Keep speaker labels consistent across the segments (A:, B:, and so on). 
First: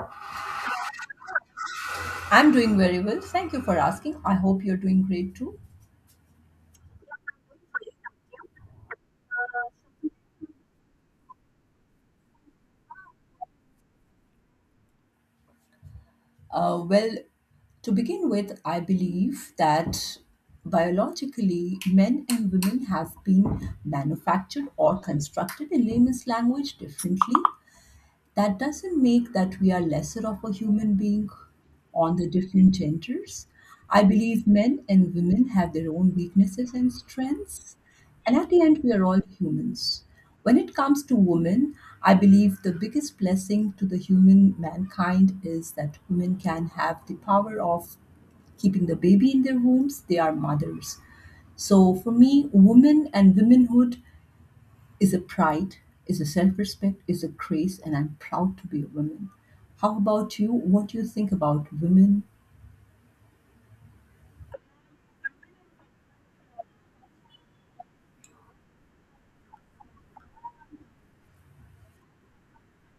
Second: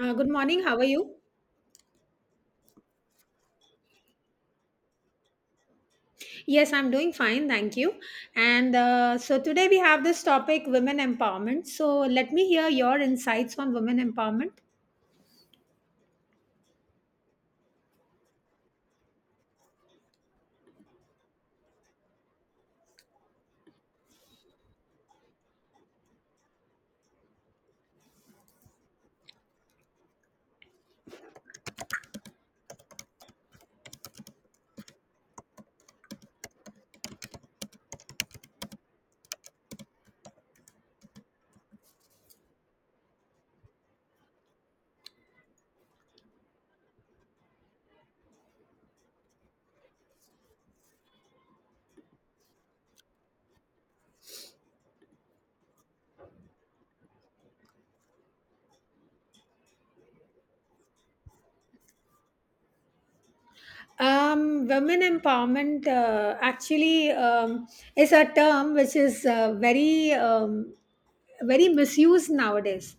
A: Good morning. How are you?
B: I'm doing very well. Thank you for asking. I hope you're doing great too.
A: Yes, I'm doing fine. Thank you. And so today we have this topic, women empowerment. So let me hear your insights on women empowerment.
B: Uh, well, to begin with, I believe that biologically, men and women have been manufactured or constructed in layman's language differently that doesn't make that we are lesser of a human being on the different genders. I believe men and women have their own weaknesses and strengths, and at the end, we are all humans. When it comes to women, I believe the biggest blessing to the human mankind is that women can have the power of keeping the baby in their wombs. They are mothers. So for me, women and womanhood is a pride, is a self-respect, is a grace, and I'm proud to be a woman. How about you? What do you think about women?
A: Women empowerment actually is a term which is very very misused nowadays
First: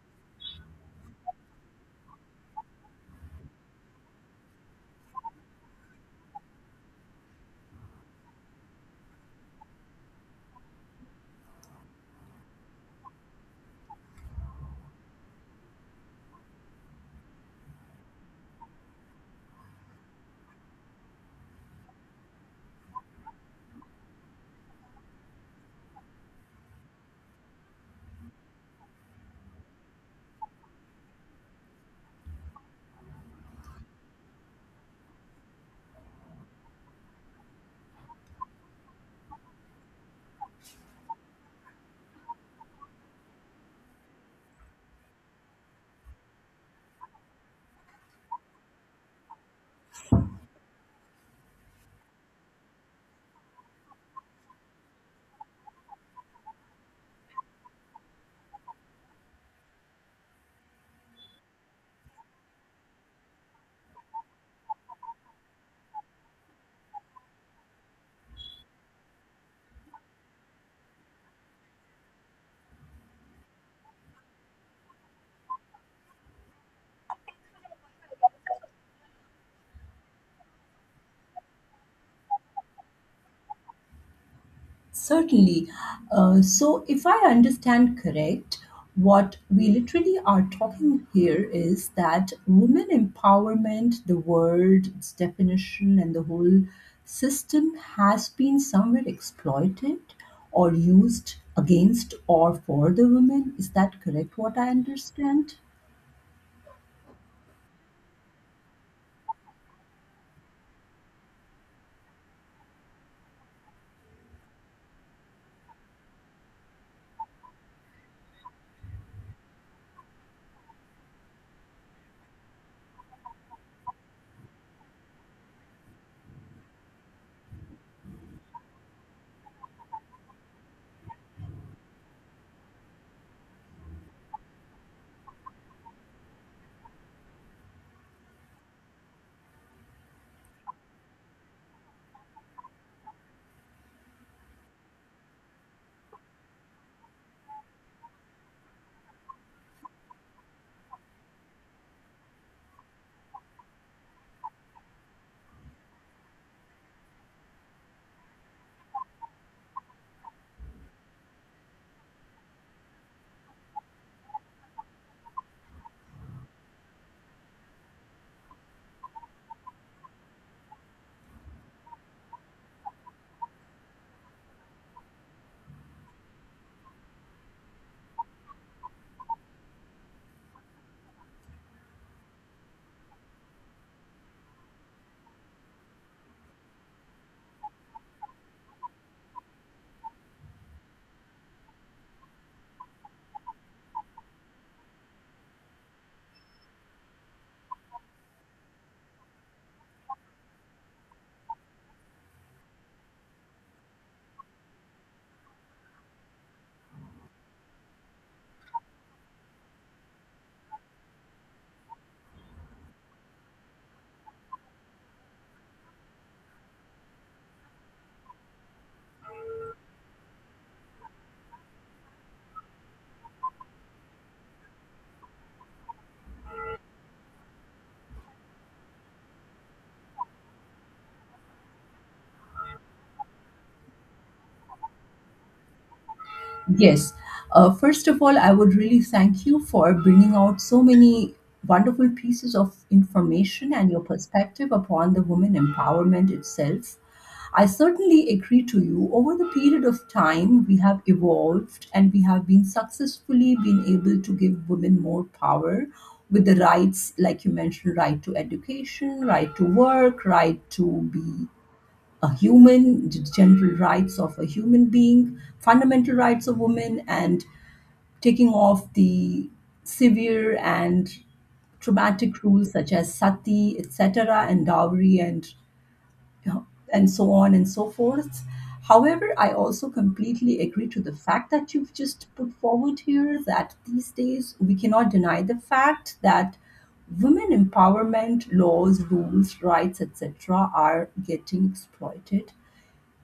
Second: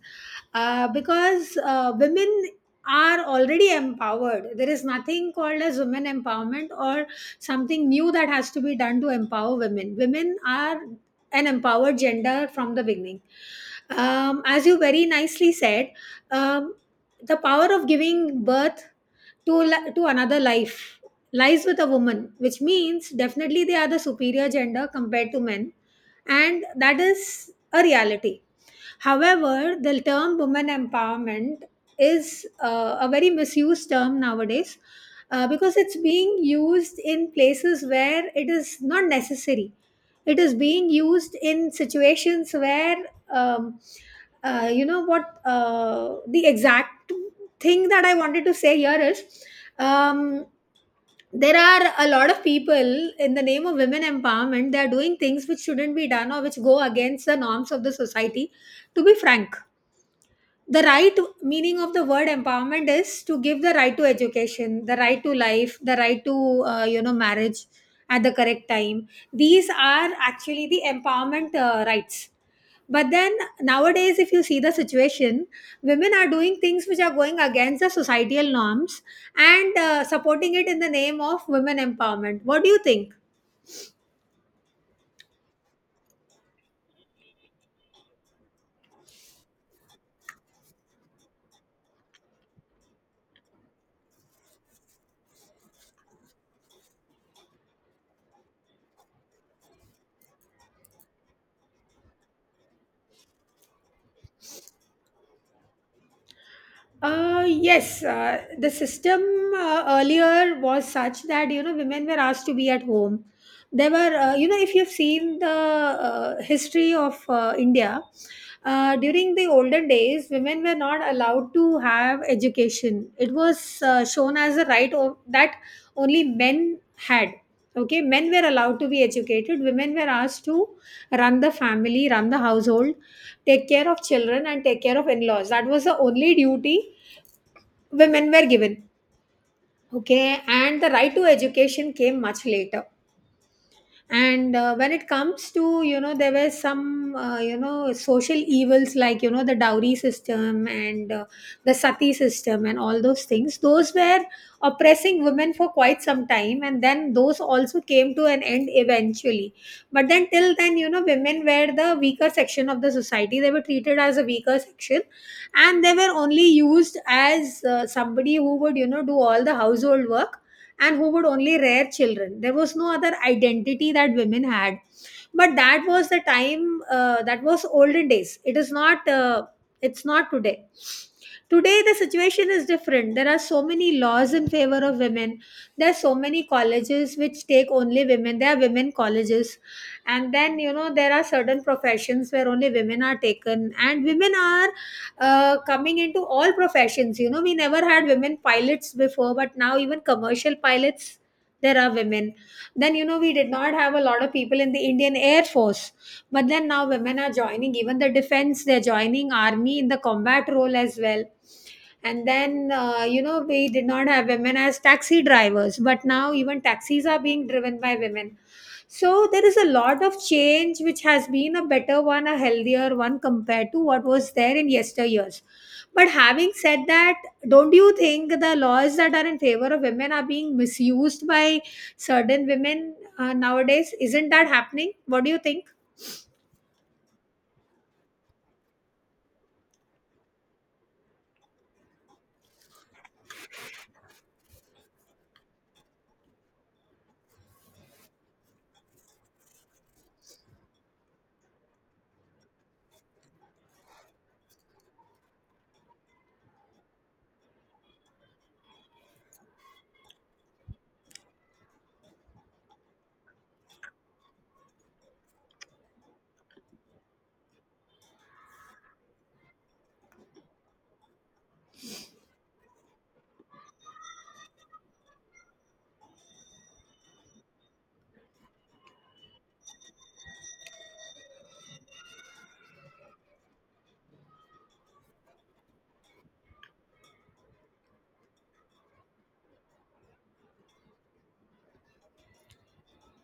A: because women are already empowered. There is nothing called as women empowerment or something new that has to be done to empower women. Women are an empowered gender from the beginning. As you very nicely said, um, the power of giving birth to another life lies with a woman, which means definitely they are the superior gender compared to men, and that is a reality. However, the term women empowerment is a very misused term nowadays because it's being used in places where it is not necessary. It is being used in situations where, um, you know, what the exact thing that I wanted to say here is. Um, there are a lot of people in the name of women empowerment, they are doing things which shouldn't be done or which go against the norms of the society, to be frank. The right meaning of the word empowerment is to give the right to education, the right to life, the right to marriage at the correct time. These are actually the empowerment rights. But then nowadays, if you see the situation, women are doing things which are going against the societal norms and supporting it in the name of women empowerment. What do you think?
B: Certainly. So, if I understand correct, what we literally are talking here is that women empowerment, the word, its definition, and the whole system has been somewhere exploited or used against or for the women. Is that correct? What I understand?
A: Yes, the system earlier was such that, you know, women were asked to be at home. There were, if you've seen the history of India, during the olden days, women were not allowed to have education. It was shown as a right that only men had. Okay, men were allowed to be educated. Women were asked to run the family, run the household, take care of children, and take care of in-laws. That was the only duty women were given. Okay, and the right to education came much later. And when it comes to, you know, there were some social evils like, you know, the dowry system and the sati system, and all those things those were oppressing women for quite some time, and then those also came to an end eventually. But then till then, you know, women were the weaker section of the society. They were treated as a weaker section, and they were only used as somebody who would, you know, do all the household work and who would only rear children. There was no other identity that women had. But that was the time, that was olden days. It is not it's not today. Today the situation is different. There are so many laws in favor of women. There are so many colleges which take only women. There are women colleges. And then, you know, there are certain professions where only women are taken, and women are coming into all professions. You know, we never had women pilots before, but now even commercial pilots, there are women. Then, you know, we did not have a lot of people in the Indian Air Force, but then now women are joining even the defense. They're joining army in the combat role as well. And then we did not have women as taxi drivers, but now even taxis are being driven by women. So there is a lot of change which has been a better one, a healthier one, compared to what was there in yesteryears. But having said that, don't you think the laws that are in favor of women are being misused by certain women nowadays? Isn't that happening? What do you think?
B: Yes. First of all, I would really thank you for bringing out so many wonderful pieces of information and your perspective upon the women empowerment itself. I certainly agree to you. Over the period of time, we have evolved and we have been successfully been able to give women more power with the rights, like you mentioned, right to education, right to work, right to be a human, the general rights of a human being, fundamental rights of women, and taking off the severe and traumatic rules such as sati, etc., and dowry, and you know, and so on and so forth. However, I also completely agree to the fact that you've just put forward here that these days we cannot deny the fact that women empowerment laws, rules, rights, etc., are getting exploited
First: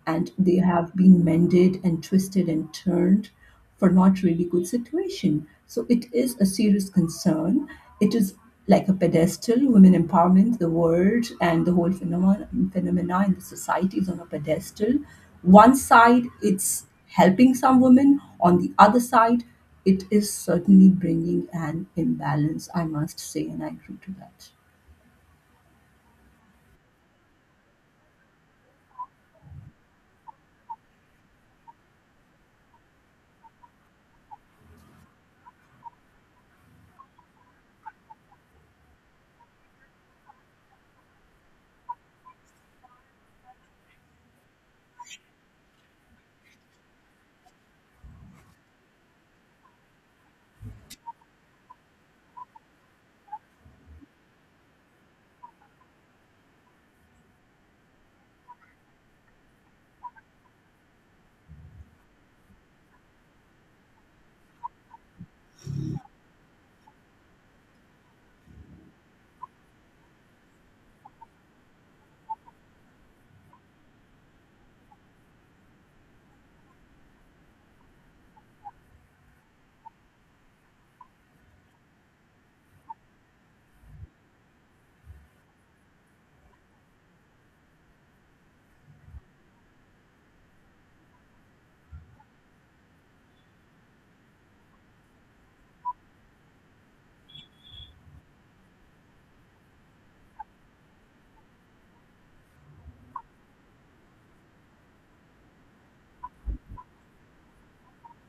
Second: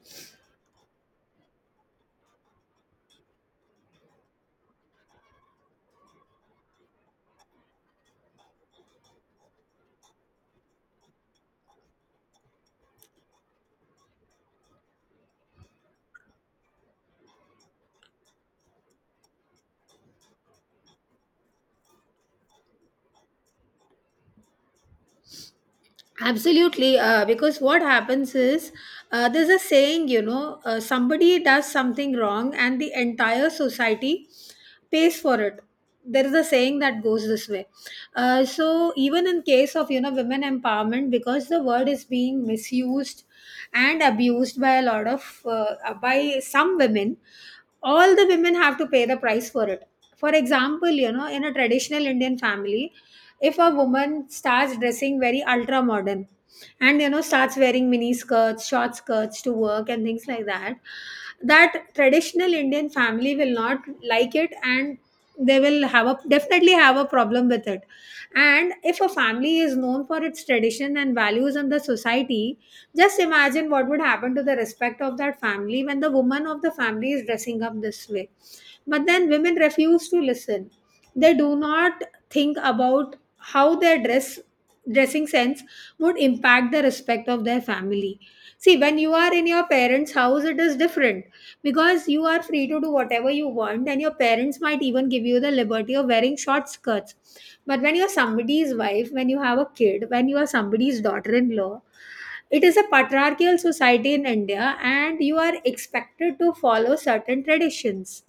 B: and they have been mended and twisted and turned for not really good situation. So it is a serious concern. It is like a pedestal. Women empowerment, the word and the whole phenomenon phenomena in the society is on a pedestal. One side, it's helping some women. On the other side, it is certainly bringing an imbalance, I must say, and I agree to that.
A: Absolutely, because what happens is, there's a saying, you know, somebody does something wrong and the entire society pays for it. There is a saying that goes this way. So even in case of, you know, women empowerment, because the word is being misused and abused by a lot of by some women, all the women have to pay the price for it. For example, you know, in a traditional Indian family, if a woman starts dressing very ultra modern and, you know, starts wearing mini skirts, short skirts to work and things like that, that traditional Indian family will not like it, and they will have a definitely have a problem with it. And if a family is known for its tradition and values in the society, just imagine what would happen to the respect of that family when the woman of the family is dressing up this way. But then women refuse to listen. They do not think about how their dressing sense would impact the respect of their family. See, when you are in your parents house, it is different, because you are free to do whatever you want, and your parents might even give you the liberty of wearing short skirts. But when you are somebody's wife, when you have a kid, when you are somebody's daughter-in-law, it is a patriarchal society in India, and you are expected to follow certain traditions.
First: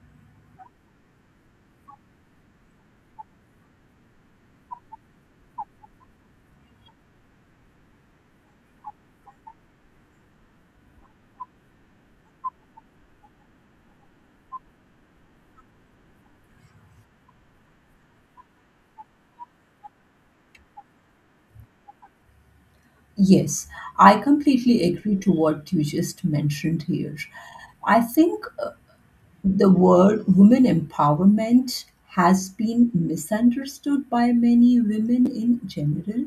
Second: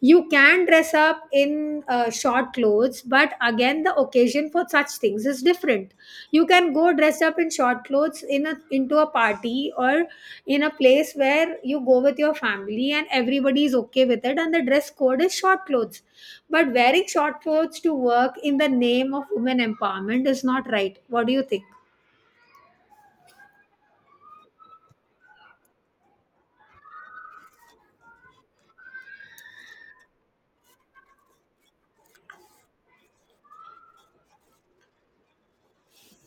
A: You can dress up in short clothes, but again, the occasion for such things is different. You can go dress up in short clothes in a into a party, or in a place where you go with your family and everybody is okay with it, and the dress code is short clothes. But wearing short clothes to work in the name of women empowerment is not right. What do you think?
B: Yes, I completely agree to what you just mentioned here. I think the word women empowerment has been misunderstood by many women in general.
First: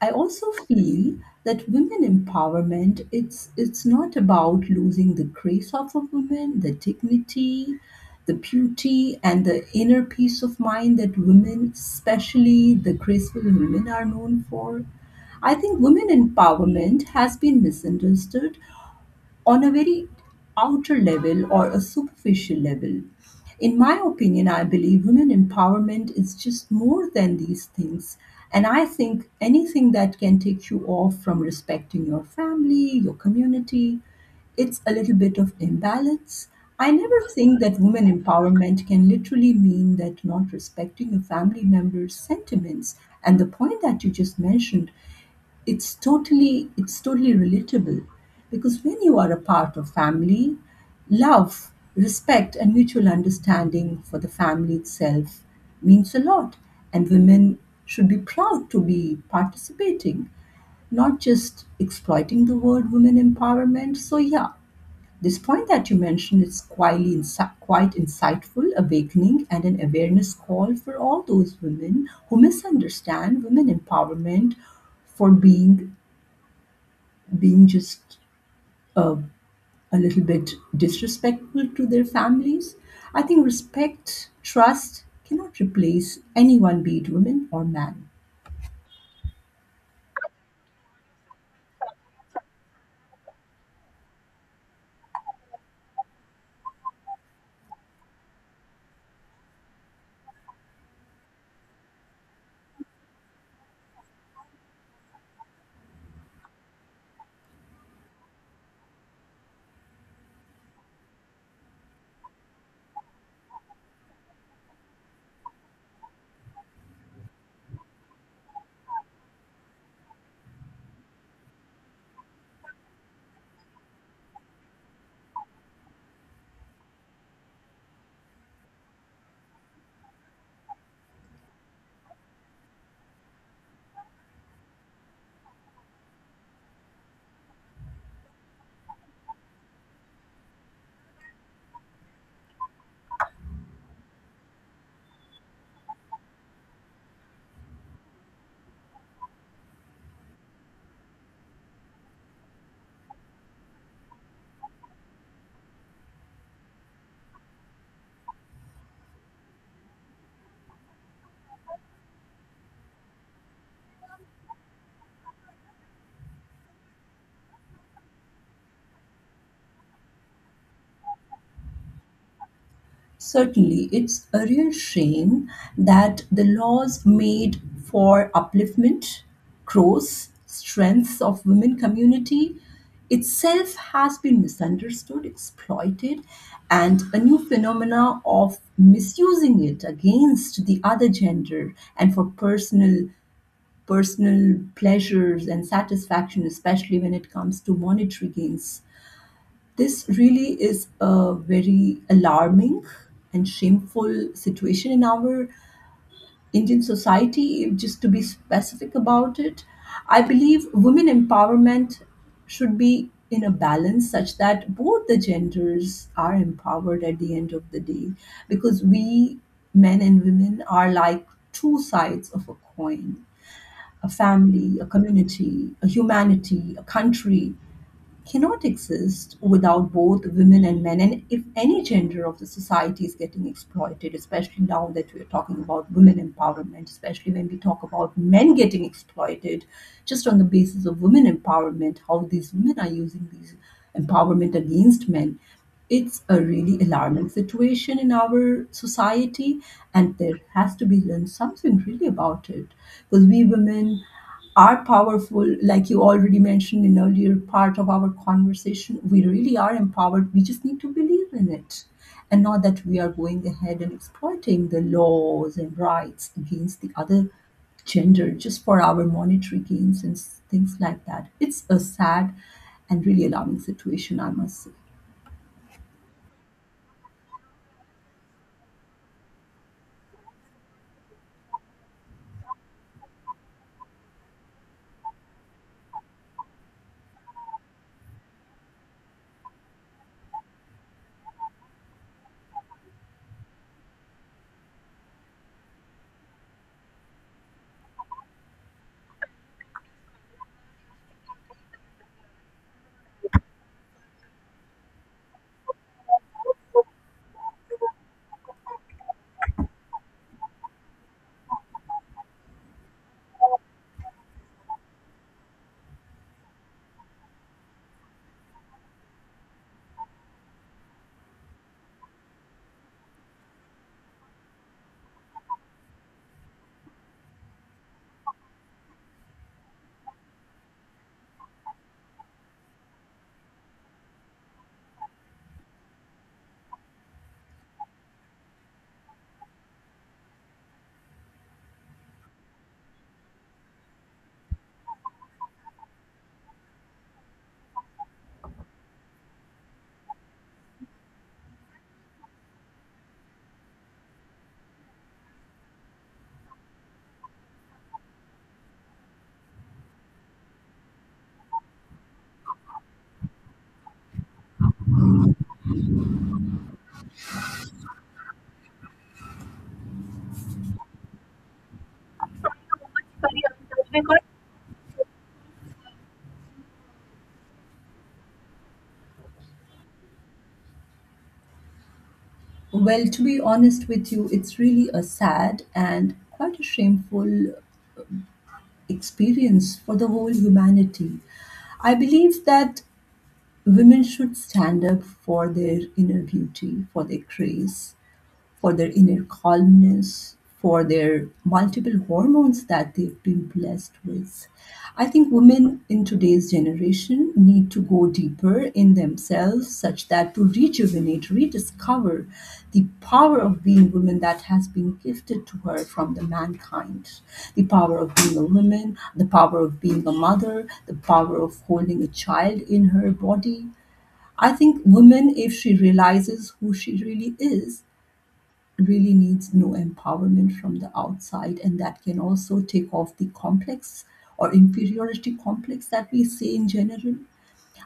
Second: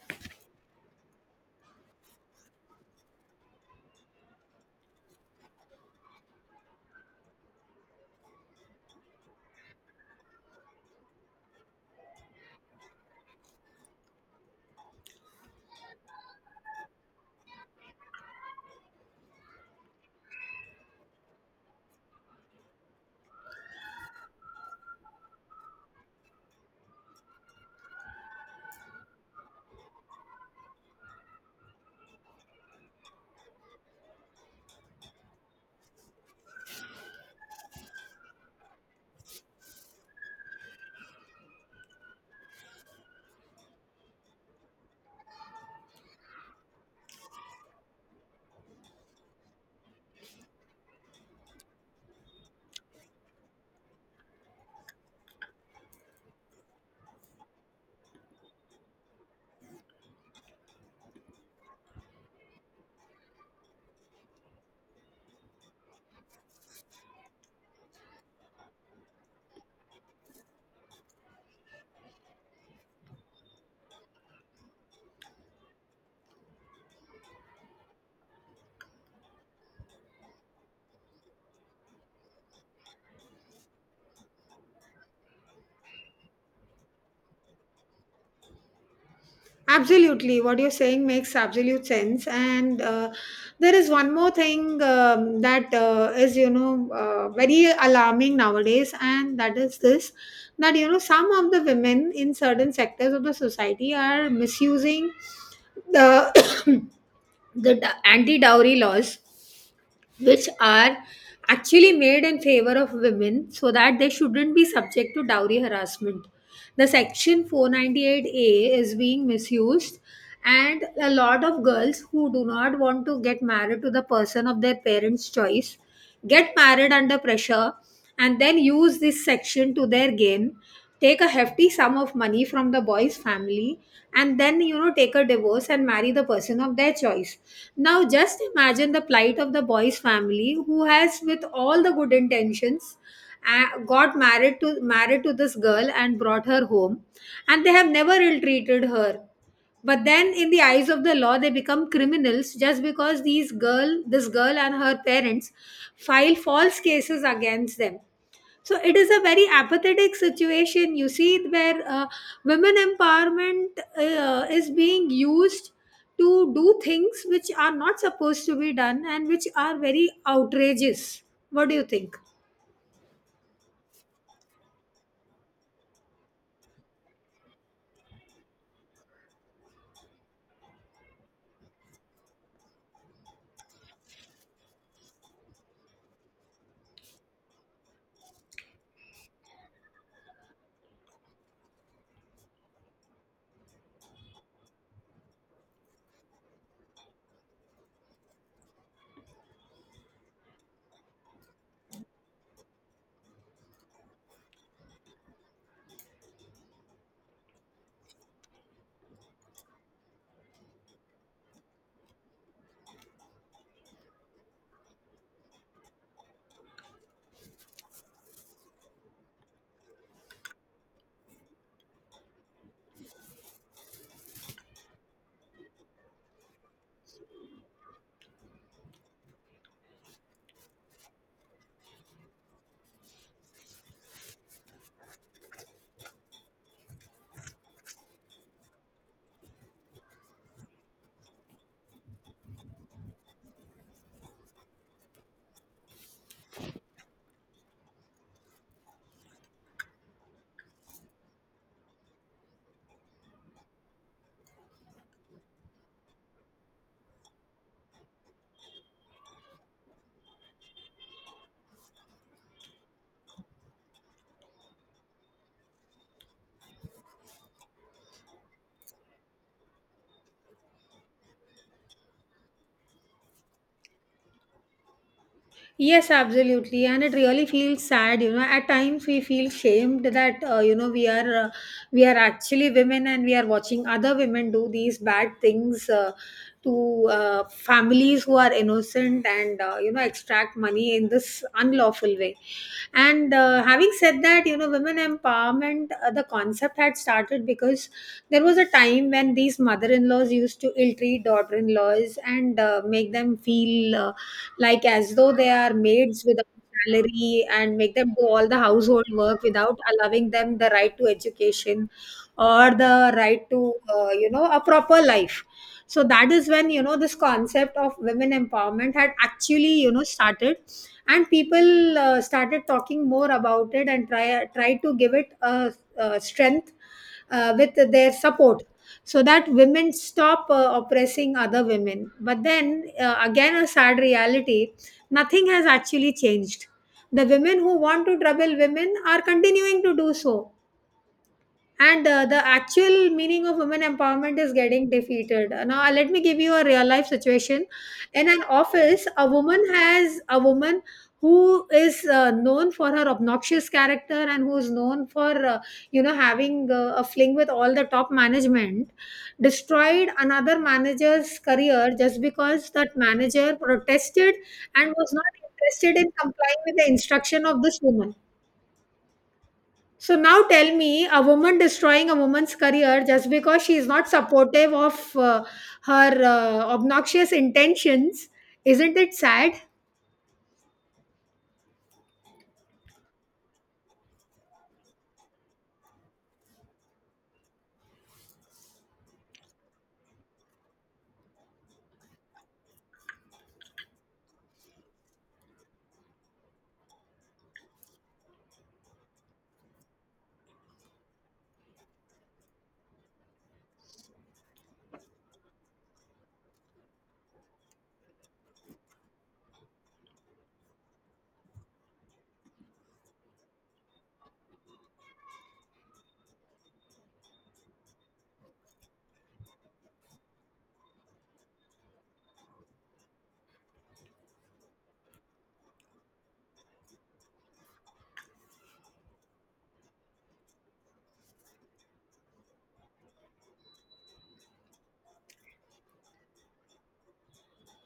B: I also feel that women empowerment, it's not about losing the grace of a woman, the dignity, the beauty and the inner peace of mind that women, especially the graceful women are known for. I think women empowerment has been misunderstood on a very outer level or a superficial level. In my opinion, I believe women empowerment is just more than these things. And I think anything that can take you off from respecting your family, your community, it's a little bit of imbalance. I never think that women empowerment can literally mean that not respecting your family members' sentiments. And the point that you just mentioned, it's totally relatable, because when you are a part of family, love, respect and mutual understanding for the family itself means a lot, and women should be proud to be participating, not just exploiting the word women empowerment. So yeah, this point that you mentioned is quite insightful, awakening and an awareness call for all those women who misunderstand women empowerment for being just uh, a little bit disrespectful to their families. I think respect, trust cannot replace anyone, be it women or man.
A: Absolutely, what you're saying makes absolute sense. And there is one more thing that is, you know, very alarming nowadays, and that is this, that, you know, some of the women in certain sectors of the society are misusing the, the anti dowry laws, which are actually made in favor of women so that they shouldn't be subject to dowry harassment. The section 498a is being misused, and a lot of girls who do not want to get married to the person of their parents choice get married under pressure and then use this section to their gain, take a hefty sum of money from the boy's family, and then, you know, take a divorce and marry the person of their choice. Now just imagine the plight of the boy's family, who has with all the good intentions got married to married to this girl and brought her home, and they have never ill treated her. But then in the eyes of the law they become criminals, just because these girl this girl and her parents file false cases against them. So it is a very apathetic situation, you see, where women empowerment is being used to do things which are not supposed to be done and which are very outrageous. What do you think?
B: Certainly, it's a real shame that the laws made for upliftment, growth, strength of women community itself has been misunderstood, exploited, and a new phenomena of misusing it against the other gender and for personal pleasures and satisfaction, especially when it comes to monetary gains. This really is a very alarming and shameful situation in our Indian society. If just to be specific about it, I believe women empowerment should be in a balance such that both the genders are empowered at the end of the day, because we men and women are like two sides of a coin. A family, a community, a humanity, a country cannot exist without both women and men, and if any gender of the society is getting exploited, especially now that we're talking about women empowerment, especially when we talk about men getting exploited just on the basis of women empowerment, how these women are using these empowerment against men, it's a really alarming situation in our society, and there has to be learned something really about it. Because we women are powerful, like you already mentioned in earlier part of our conversation, we really are empowered, we just need to believe in it, and not that we are going ahead and exploiting the laws and rights against the other gender just for our monetary gains and things like that. It's a sad and really alarming situation, I must say.
A: Yes, absolutely. And it really feels sad, you know. At times we feel shamed that, you know, we are actually women, and we are watching other women do these bad things to families who are innocent and, you know, extract money in this unlawful way. And having said that, you know, women empowerment, the concept had started because there was a time when these mother-in-laws used to ill-treat daughter-in-laws and make them feel like as though they are maids without salary, and make them do all the household work without allowing them the right to education or the right to a proper life. So that is when, you know, this concept of women empowerment had actually, you know, started, and people started talking more about it and try to give it a strength with their support, so that women stop oppressing other women. But then again, a sad reality, nothing has actually changed. The women who want to trouble women are continuing to do so. And the actual meaning of women empowerment is getting defeated now. Let me give you a real life situation. In an office, a woman who is known for her obnoxious character and who is known for having a fling with all the top management destroyed another manager's career, just because that manager protested and was not interested in complying with the instruction of this woman. So now tell me, a woman destroying a woman's career just because she is not supportive of her obnoxious intentions, isn't it sad?
B: Well, to be honest with you, it's really a sad and quite a shameful experience for the whole humanity. I believe that women should stand up for their inner beauty, for their grace, for their inner calmness, for their multiple hormones that they've been blessed with. I think women in today's generation need to go deeper in themselves such that to rejuvenate, rediscover the power of being women that has been gifted to her from the mankind. The power of being a woman, the power of being a mother, the power of holding a child in her body, I think women, if she realizes who she really is, really needs no empowerment from the outside. And that can also take off the complex or inferiority complex that we see in general.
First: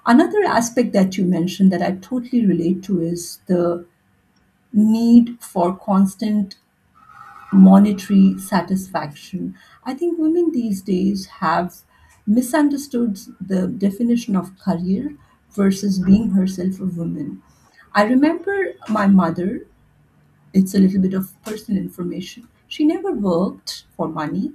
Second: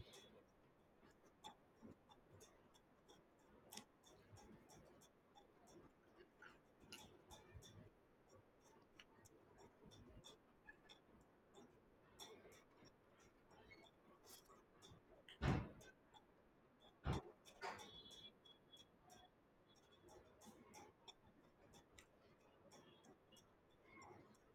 B: Another aspect that you mentioned that I totally relate to is the need for constant monetary satisfaction. I think women these days have misunderstood the definition of career versus being herself a woman. I remember my mother, it's a little bit of personal information. She never worked for money,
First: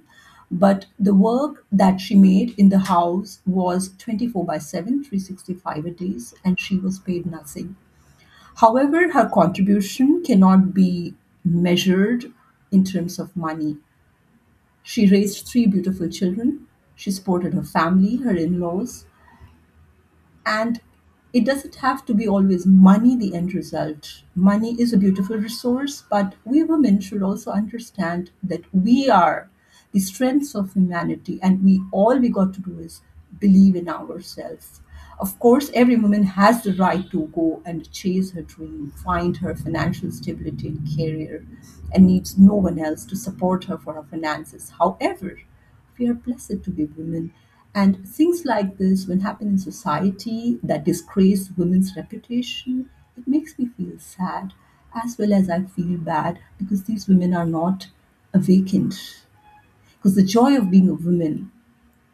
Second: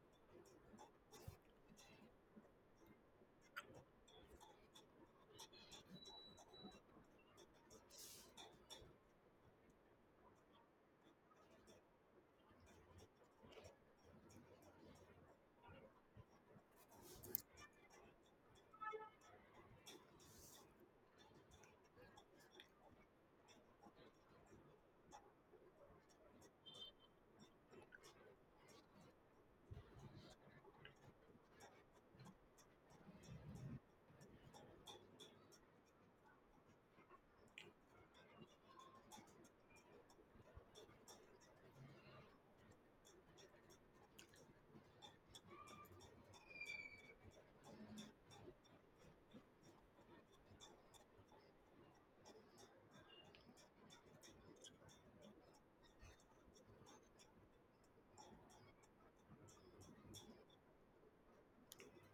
B: but the work that she made in the house was 24 by 7, 365 a days, and she was paid nothing. However, her contribution cannot be measured in terms of money. She raised three beautiful children. She supported her family, her in laws, and it doesn't have to be always money the end result. Money is a beautiful resource, but we women should also understand that we are the strengths of humanity and we all we got to do is believe in ourselves. Of course, every woman has the right to go and chase her dream, find her financial stability and career, and needs no one else to support her for her finances. However, we are blessed to be women. And things like this, when happen in society that disgrace women's reputation, it makes me feel sad as well as I feel bad because these women are not awakened. Because the joy of being a woman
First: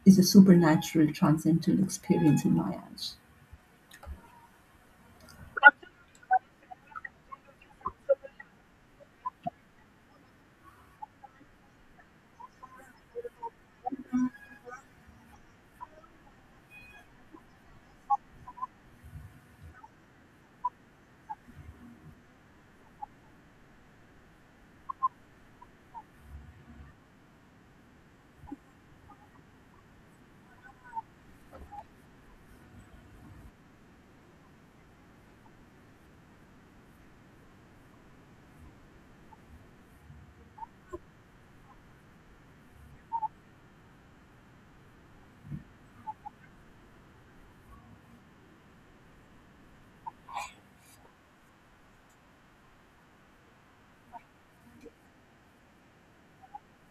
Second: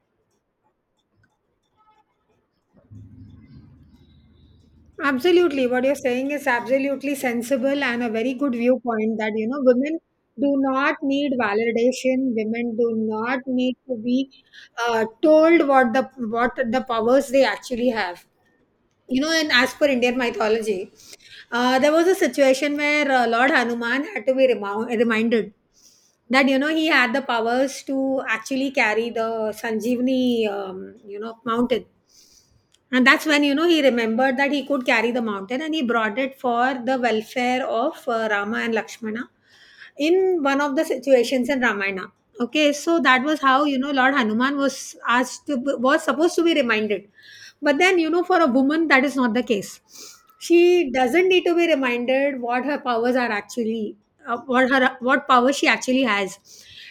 B: is a supernatural, transcendental experience in my eyes.
A: Absolutely. What you're saying is absolutely sensible and a very good viewpoint that, you know, women do not need validation. Women do not need to be told what the powers they actually have. You know, and as per Indian mythology, there was a situation where Lord Hanuman had to be reminded that, you know, he had the powers to actually carry the Sanjeevani, mountain, and that's when, you know, he remembered that he could carry the mountain, and he brought it for the welfare of Rama and Lakshmana in one of the situations in Ramayana. Okay, so that was how, you know, Lord Hanuman was asked to was supposed to be reminded. But then, you know, for a woman that is not the case. She doesn't need to be reminded what her powers are actually, what power she actually has.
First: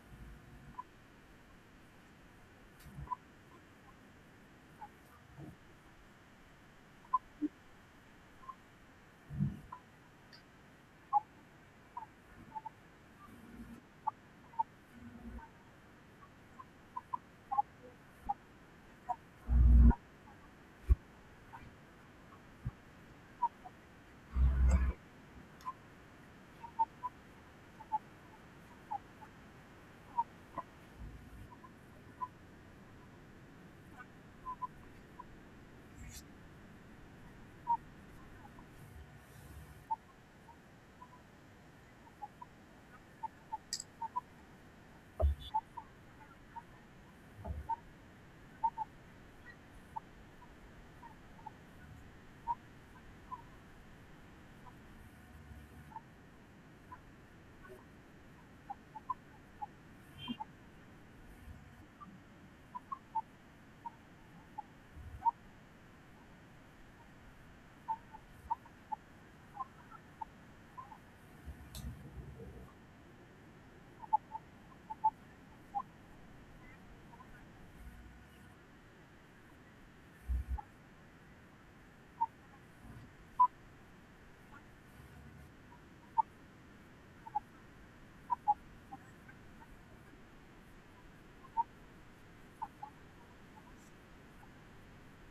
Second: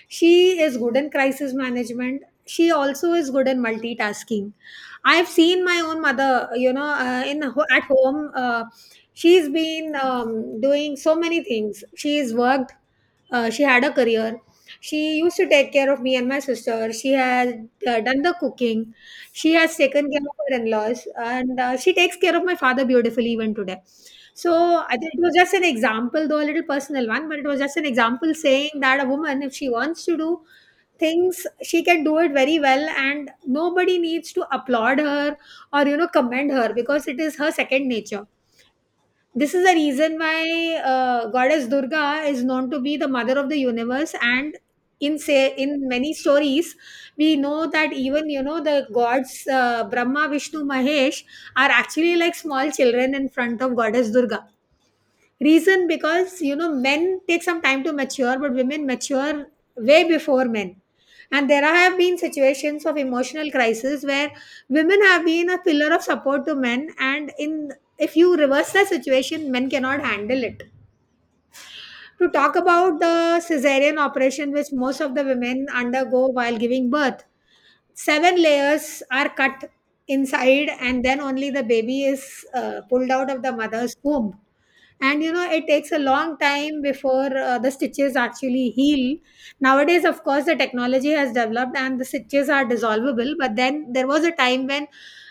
A: She is good in crisis management, she also is good in multitasking. I've seen my own mother, you know, at home. She's been doing so many things. She's worked. She had a career. She used to take care of me and my sister. She has done the cooking. She has taken care of her in-laws, and she takes care of my father beautifully even today. So I think it was just an example, though a little personal one, but it was just an example saying that a woman, if she wants to do things, she can do it very well and nobody needs to applaud her or, you know, commend her, because it is her second nature. This is the reason why Goddess Durga is known to be the mother of the universe. And in, say, in many stories, we know that even, you know, the gods, Brahma, Vishnu, Mahesh, are actually like small children in front of Goddess Durga. Reason, because, you know, men take some time to mature, but women mature way before men. And there have been situations of emotional crisis where women have been a pillar of support to men, and in, if you reverse the situation, men cannot handle it. To talk about the cesarean operation which most of the women undergo while giving birth, seven layers are cut inside and then only the baby is pulled out of the mother's womb. And you know, it takes a long time before the stitches actually heal. Nowadays, of course, the technology has developed and the stitches are dissolvable, but then there was a time when,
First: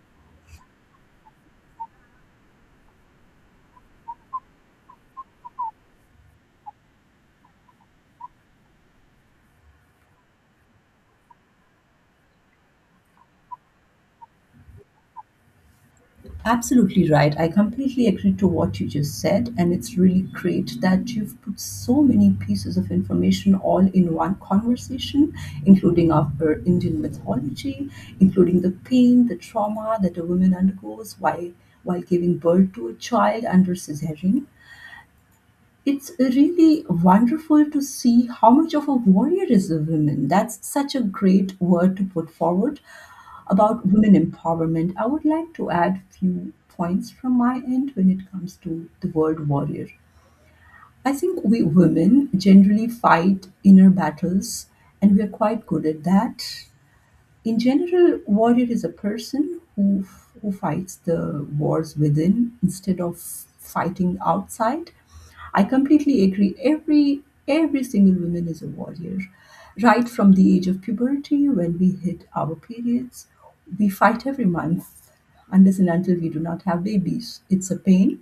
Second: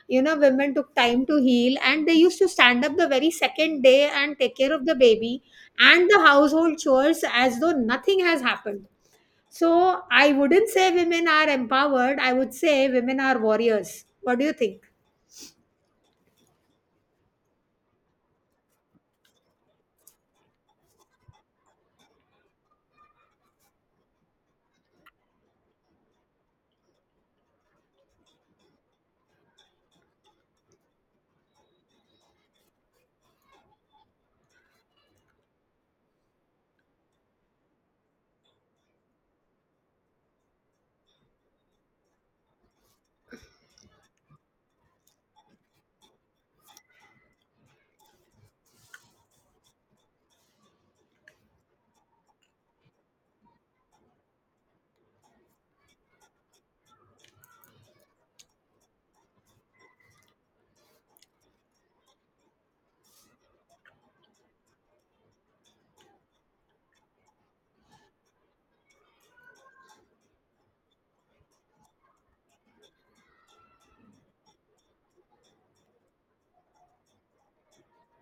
A: you know, women took time to heal and they used to stand up the very second day and take care of the baby and the household chores as though nothing has happened. So I wouldn't say women are empowered, I would say women are warriors. What do you think?
B: Absolutely right. I completely agree to what you just said, and it's really great that you've put so many pieces of information all in one conversation, including our Indian mythology, including the pain, the trauma that a woman undergoes while giving birth to a child under cesarean. It's really wonderful to see how much of a warrior is a woman. That's such a great word to put forward about women empowerment. I would like to add few points from my end when it comes to the word warrior. I think we women generally fight inner battles and we are quite good at that. In general, warrior is a person who fights the wars within instead of fighting outside. I completely agree. Every single woman is a warrior. Right from the age of puberty, when we hit our periods, we fight every month unless and until we do not have babies. It's a pain.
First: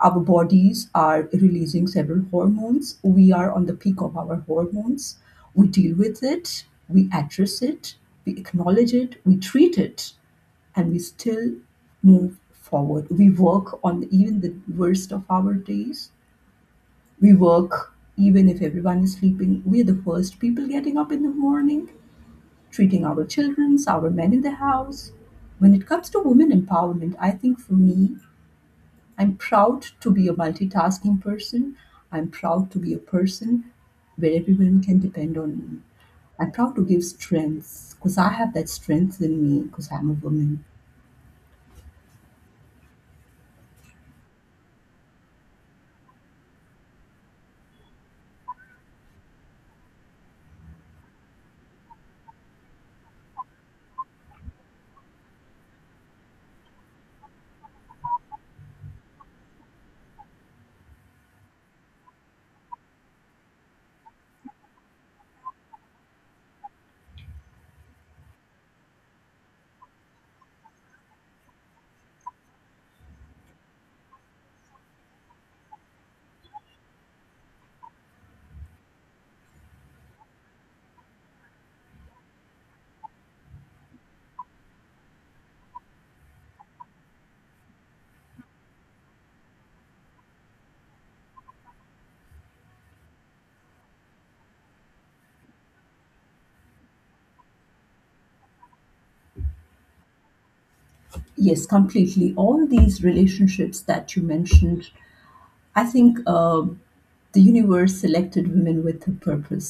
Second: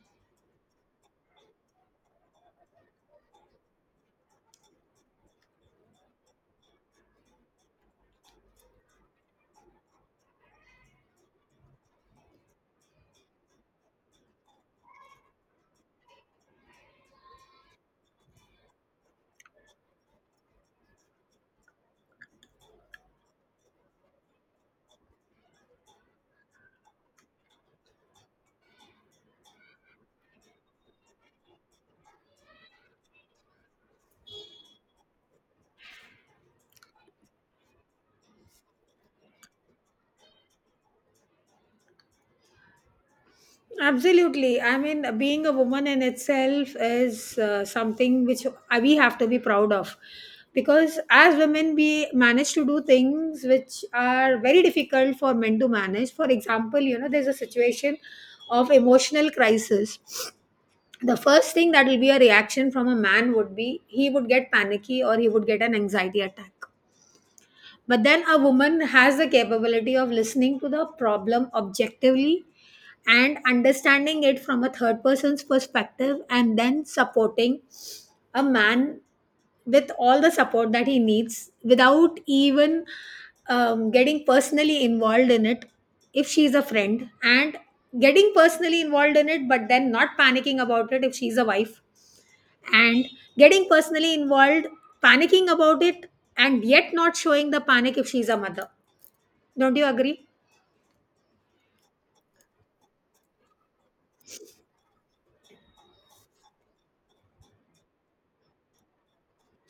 B: Our bodies are releasing several hormones. We are on the peak of our hormones. We deal with it, we address it, we acknowledge it, we treat it, and we still move forward. We work on even the worst of our days. We work even if everyone is sleeping. We're the first people getting up in the morning, treating our children, our men in the house. When it comes to women empowerment, I think for me, I'm proud to be a multitasking person. I'm proud to be a person where everyone can depend on me. I'm proud to give strength because I have that strength in me because I'm a woman.
A: Absolutely. I mean, being a woman in itself is something which we have to be proud of. Because as women, we manage to do things which are very difficult for men to manage. For example, you know, there's a situation of emotional crisis. The first thing that will be a reaction from a man would be he would get panicky or he would get an anxiety attack, but then a woman has the capability of listening to the problem objectively and understanding it from a third person's perspective and then supporting a man with all the support that he needs without even getting personally involved in it if she's a friend, and getting personally involved in it but then not panicking about it if she's a wife, and getting personally involved, panicking about it, and yet not showing the panic if she's a mother. Don't you agree?
B: Yes, completely. All these relationships that you mentioned, I think the universe selected women with a purpose.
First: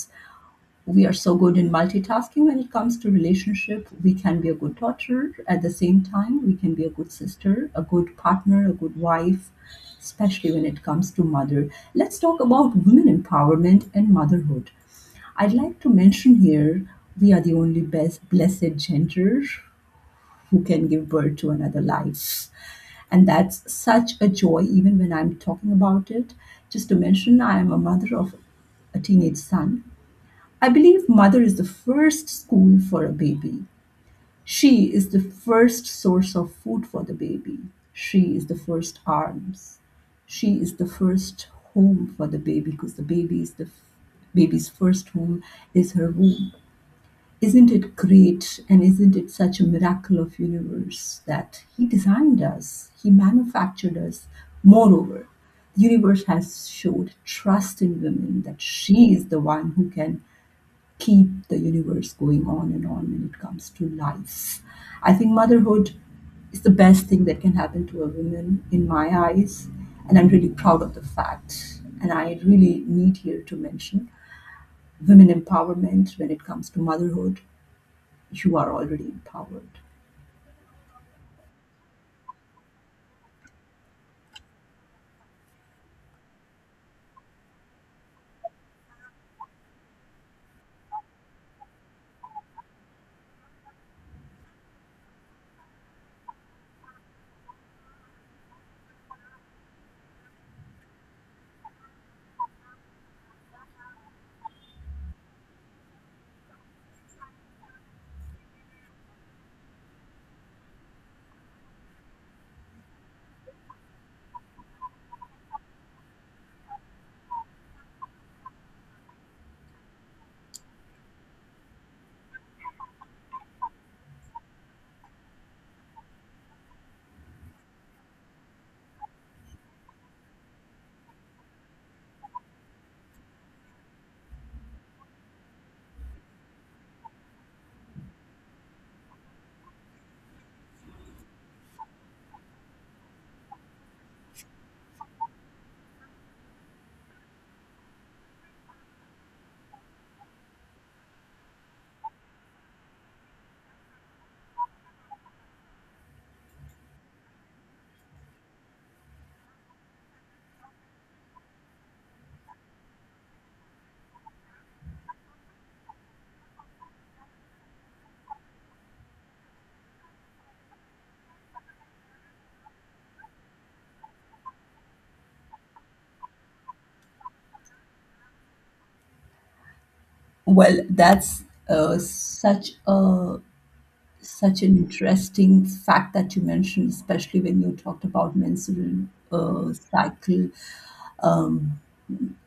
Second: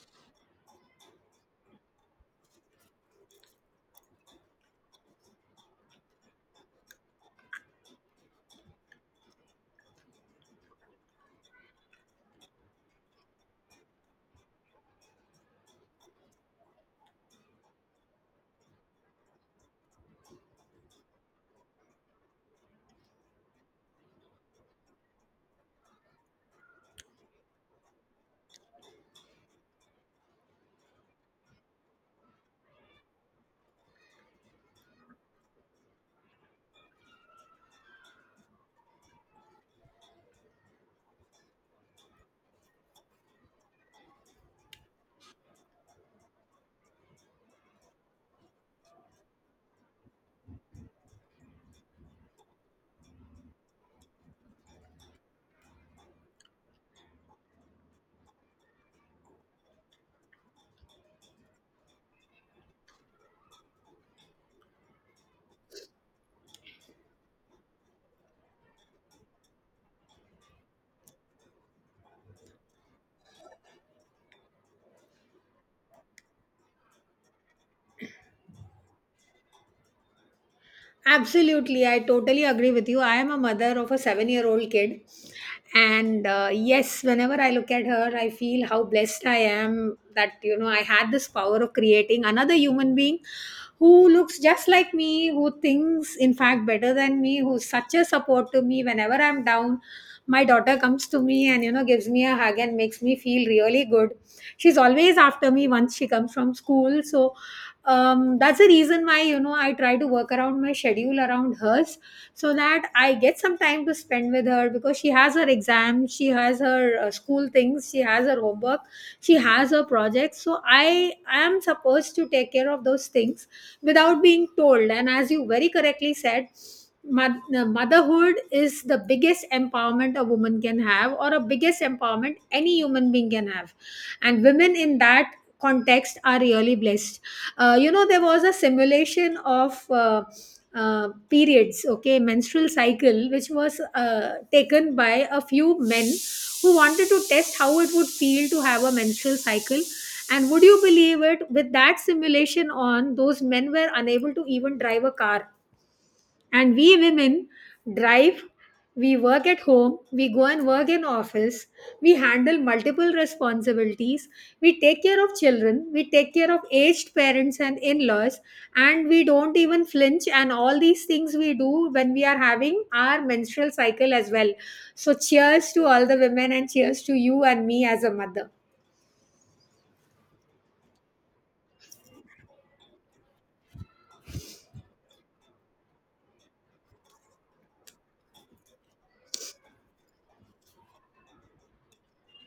B: We are so good in multitasking. When it comes to relationship, we can be a good daughter. At the same time, we can be a good sister, a good partner, a good wife, especially when it comes to mother. Let's talk about women empowerment and motherhood. I'd like to mention here, we are the only best blessed gender who can give birth to another life, and that's such a joy even when I'm talking about it. Just to mention, I am a mother of a teenage son. I believe mother is the first school for a baby. She is the first source of food for the baby. She is the first arms. She is the first home for the baby, because the baby is the f- baby's first home is her womb. Isn't it great, and isn't it such a miracle of universe that he designed us, he manufactured us. Moreover, the universe has showed trust in women that she is the one who can keep the universe going on and on when it comes to life. I think motherhood is the best thing that can happen to a woman in my eyes, and I'm really proud of the fact. And I really need here to mention women empowerment when it comes to motherhood. You are already empowered.
A: Absolutely. I totally agree with you. I am a mother of a 7-year old kid. And yes, whenever I look at her, I feel how blessed I am that, you know, I had this power of creating another human being who looks just like me, who thinks, in fact, better than me, who's such a support to me whenever I'm down. My daughter comes to me and, you know, gives me a hug and makes me feel really good. She's always after me once she comes from school. So, that's the reason why, you know, I try to work around my schedule around hers so that I get some time to spend with her, because she has her exams, she has her school things, she has her homework, she has her projects. So I am supposed to take care of those things without being told. And as you very correctly said, motherhood is the biggest empowerment a woman can have, or a biggest empowerment any human being can have. And women in that context are really blessed. You know, there was a simulation of periods, okay, menstrual cycle, which was taken by a few men who wanted to test how it would feel to have a menstrual cycle. And would you believe it? With that simulation on, those men were unable to even drive a car. And we women drive, we work at home, we go and work in office, we handle multiple responsibilities, we take care of children, we take care of aged parents and in laws, and we don't even flinch. And all these things we do when we are having our menstrual cycle as well. So, cheers to all the women and cheers to you and me as a mother.
B: Well, that's such a such an interesting fact that you mentioned, especially when you talked about menstrual cycle,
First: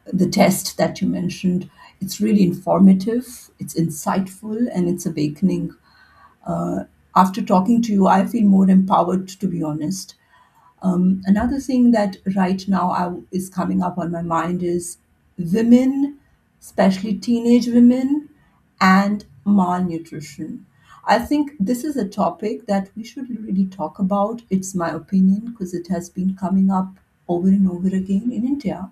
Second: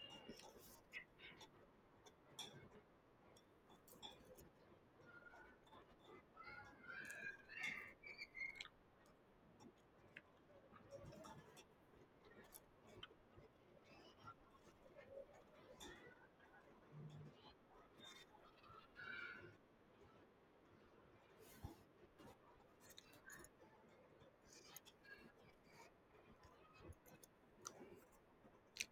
B: the test that you mentioned. It's really informative, it's insightful, and it's awakening. After talking to you, I feel more empowered, to be honest. Another thing that right now is coming up on my mind is women, especially teenage women, and malnutrition. I think this is a topic that we should really talk about. It's my opinion, because it has been coming up over and over again in India.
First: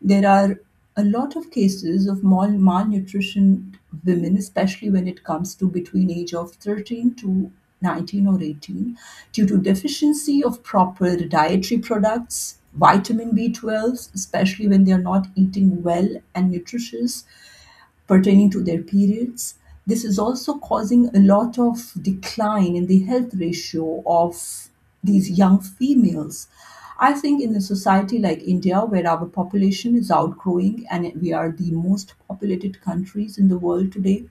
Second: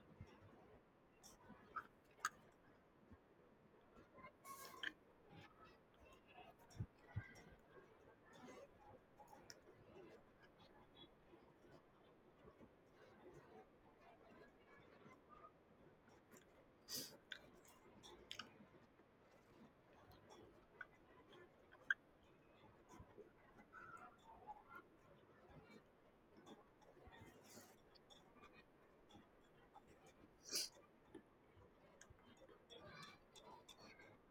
B: There are a lot of cases of malnutrition women, especially when it comes to between age of 13 to 19 or 18, due to deficiency of proper dietary products, vitamin B12, especially when they are not eating well and nutritious, pertaining to their periods. This is also causing a lot of decline in the health ratio of these young females. I think in a society like India, where our population is outgrowing and we are the most populated countries in the world today,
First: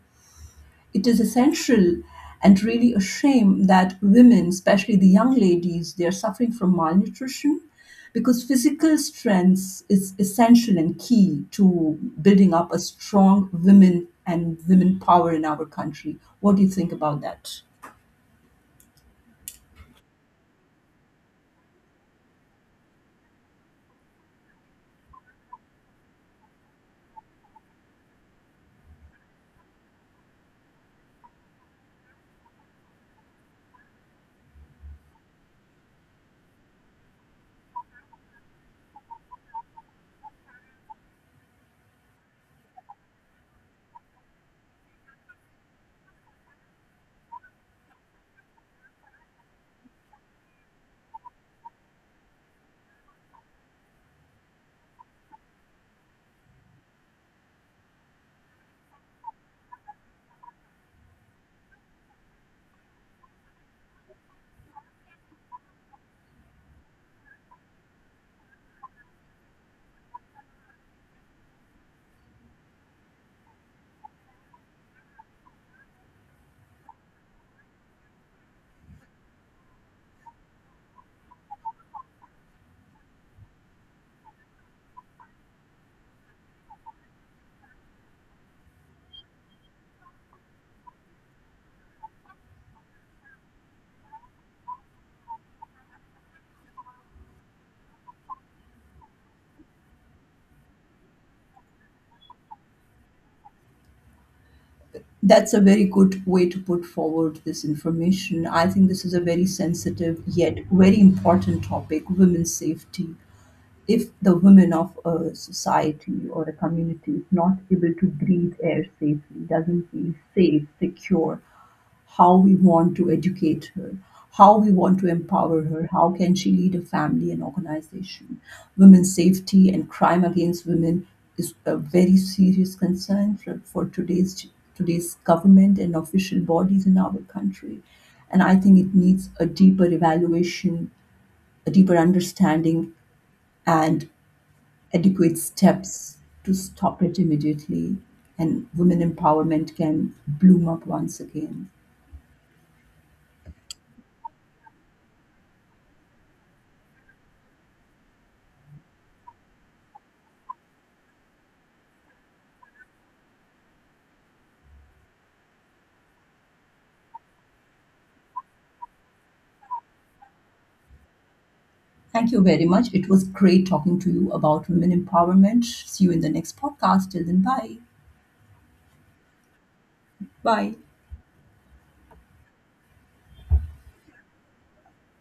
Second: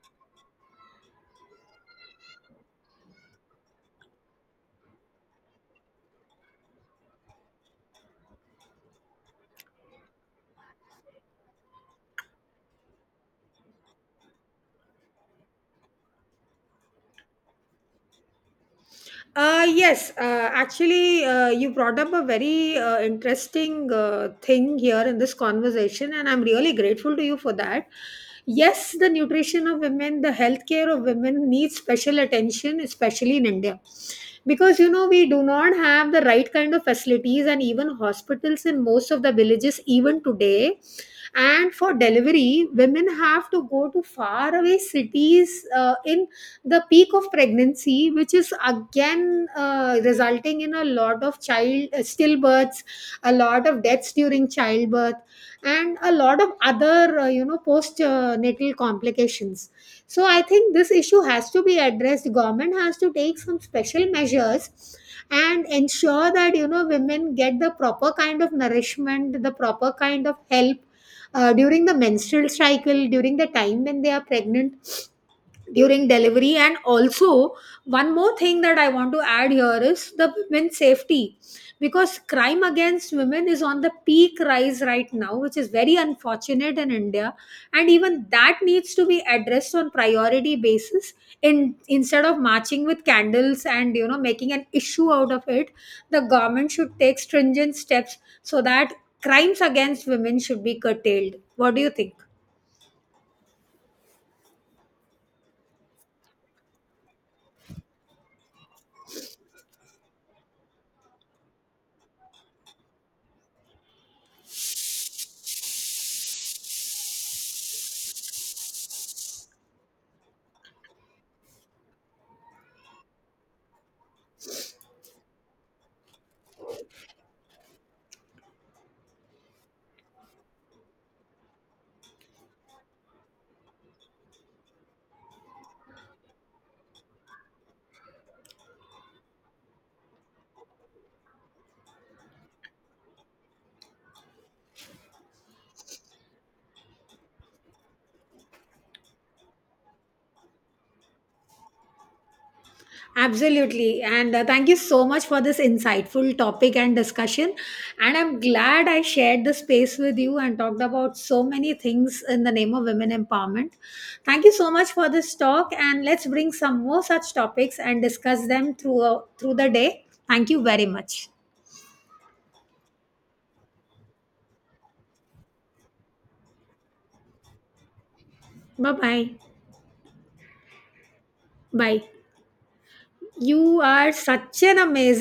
B: it is essential and really a shame that women, especially the young ladies, they are suffering from malnutrition, because physical strength is essential and key to building up a strong women and women power in our country. What do you think about that?
A: Yes, actually, you brought up a very interesting thing here in this conversation, and I'm really grateful to you for that. Yes, the nutrition of women, the healthcare of women needs special attention, especially in India. Because, you know, we do not have the right kind of facilities and even hospitals in most of the villages, even today. And for delivery, women have to go to faraway cities in the peak of pregnancy, which is again resulting in a lot of child stillbirths, a lot of deaths during childbirth, and a lot of other you know, postnatal complications. So I think this issue has to be addressed. Government has to take some special measures and ensure that, you know, women get the proper kind of nourishment, the proper kind of help during the menstrual cycle, during the time when they are pregnant, during delivery, and also one more thing that I want to add here is the women's safety, because crime against women is on the peak rise right now, which is very unfortunate in India. And even that needs to be addressed on priority basis, in instead of marching with candles and, you know, making an issue out of it. The government should take stringent steps so that crimes against women should be curtailed. What do you think?
B: That's a very good way to put forward this information. I think this is a very sensitive yet very important topic, women's safety. If the women of a society or a community is not able to breathe air safely, doesn't feel safe, secure, how we want to educate her, how we want to empower her, how can she lead a family and organization. Women's safety and crime against women is a very serious concern for, for today's government and official bodies in our country. And I think it needs a deeper evaluation, a deeper understanding, and adequate steps to stop it immediately, and women empowerment can bloom up once again.
A: Absolutely. And thank you so much for this insightful topic and discussion. And I'm glad I shared the space with you and talked about so many things in the name of women empowerment. Thank you so much for this talk. And let's bring some more such topics and discuss them through, through the day. Thank you very much.
B: Thank you very much. It was great talking to you about women empowerment. See you in the next podcast. Till then, bye.
A: Bye bye.
B: Bye.
A: Bye. You are such an amazing.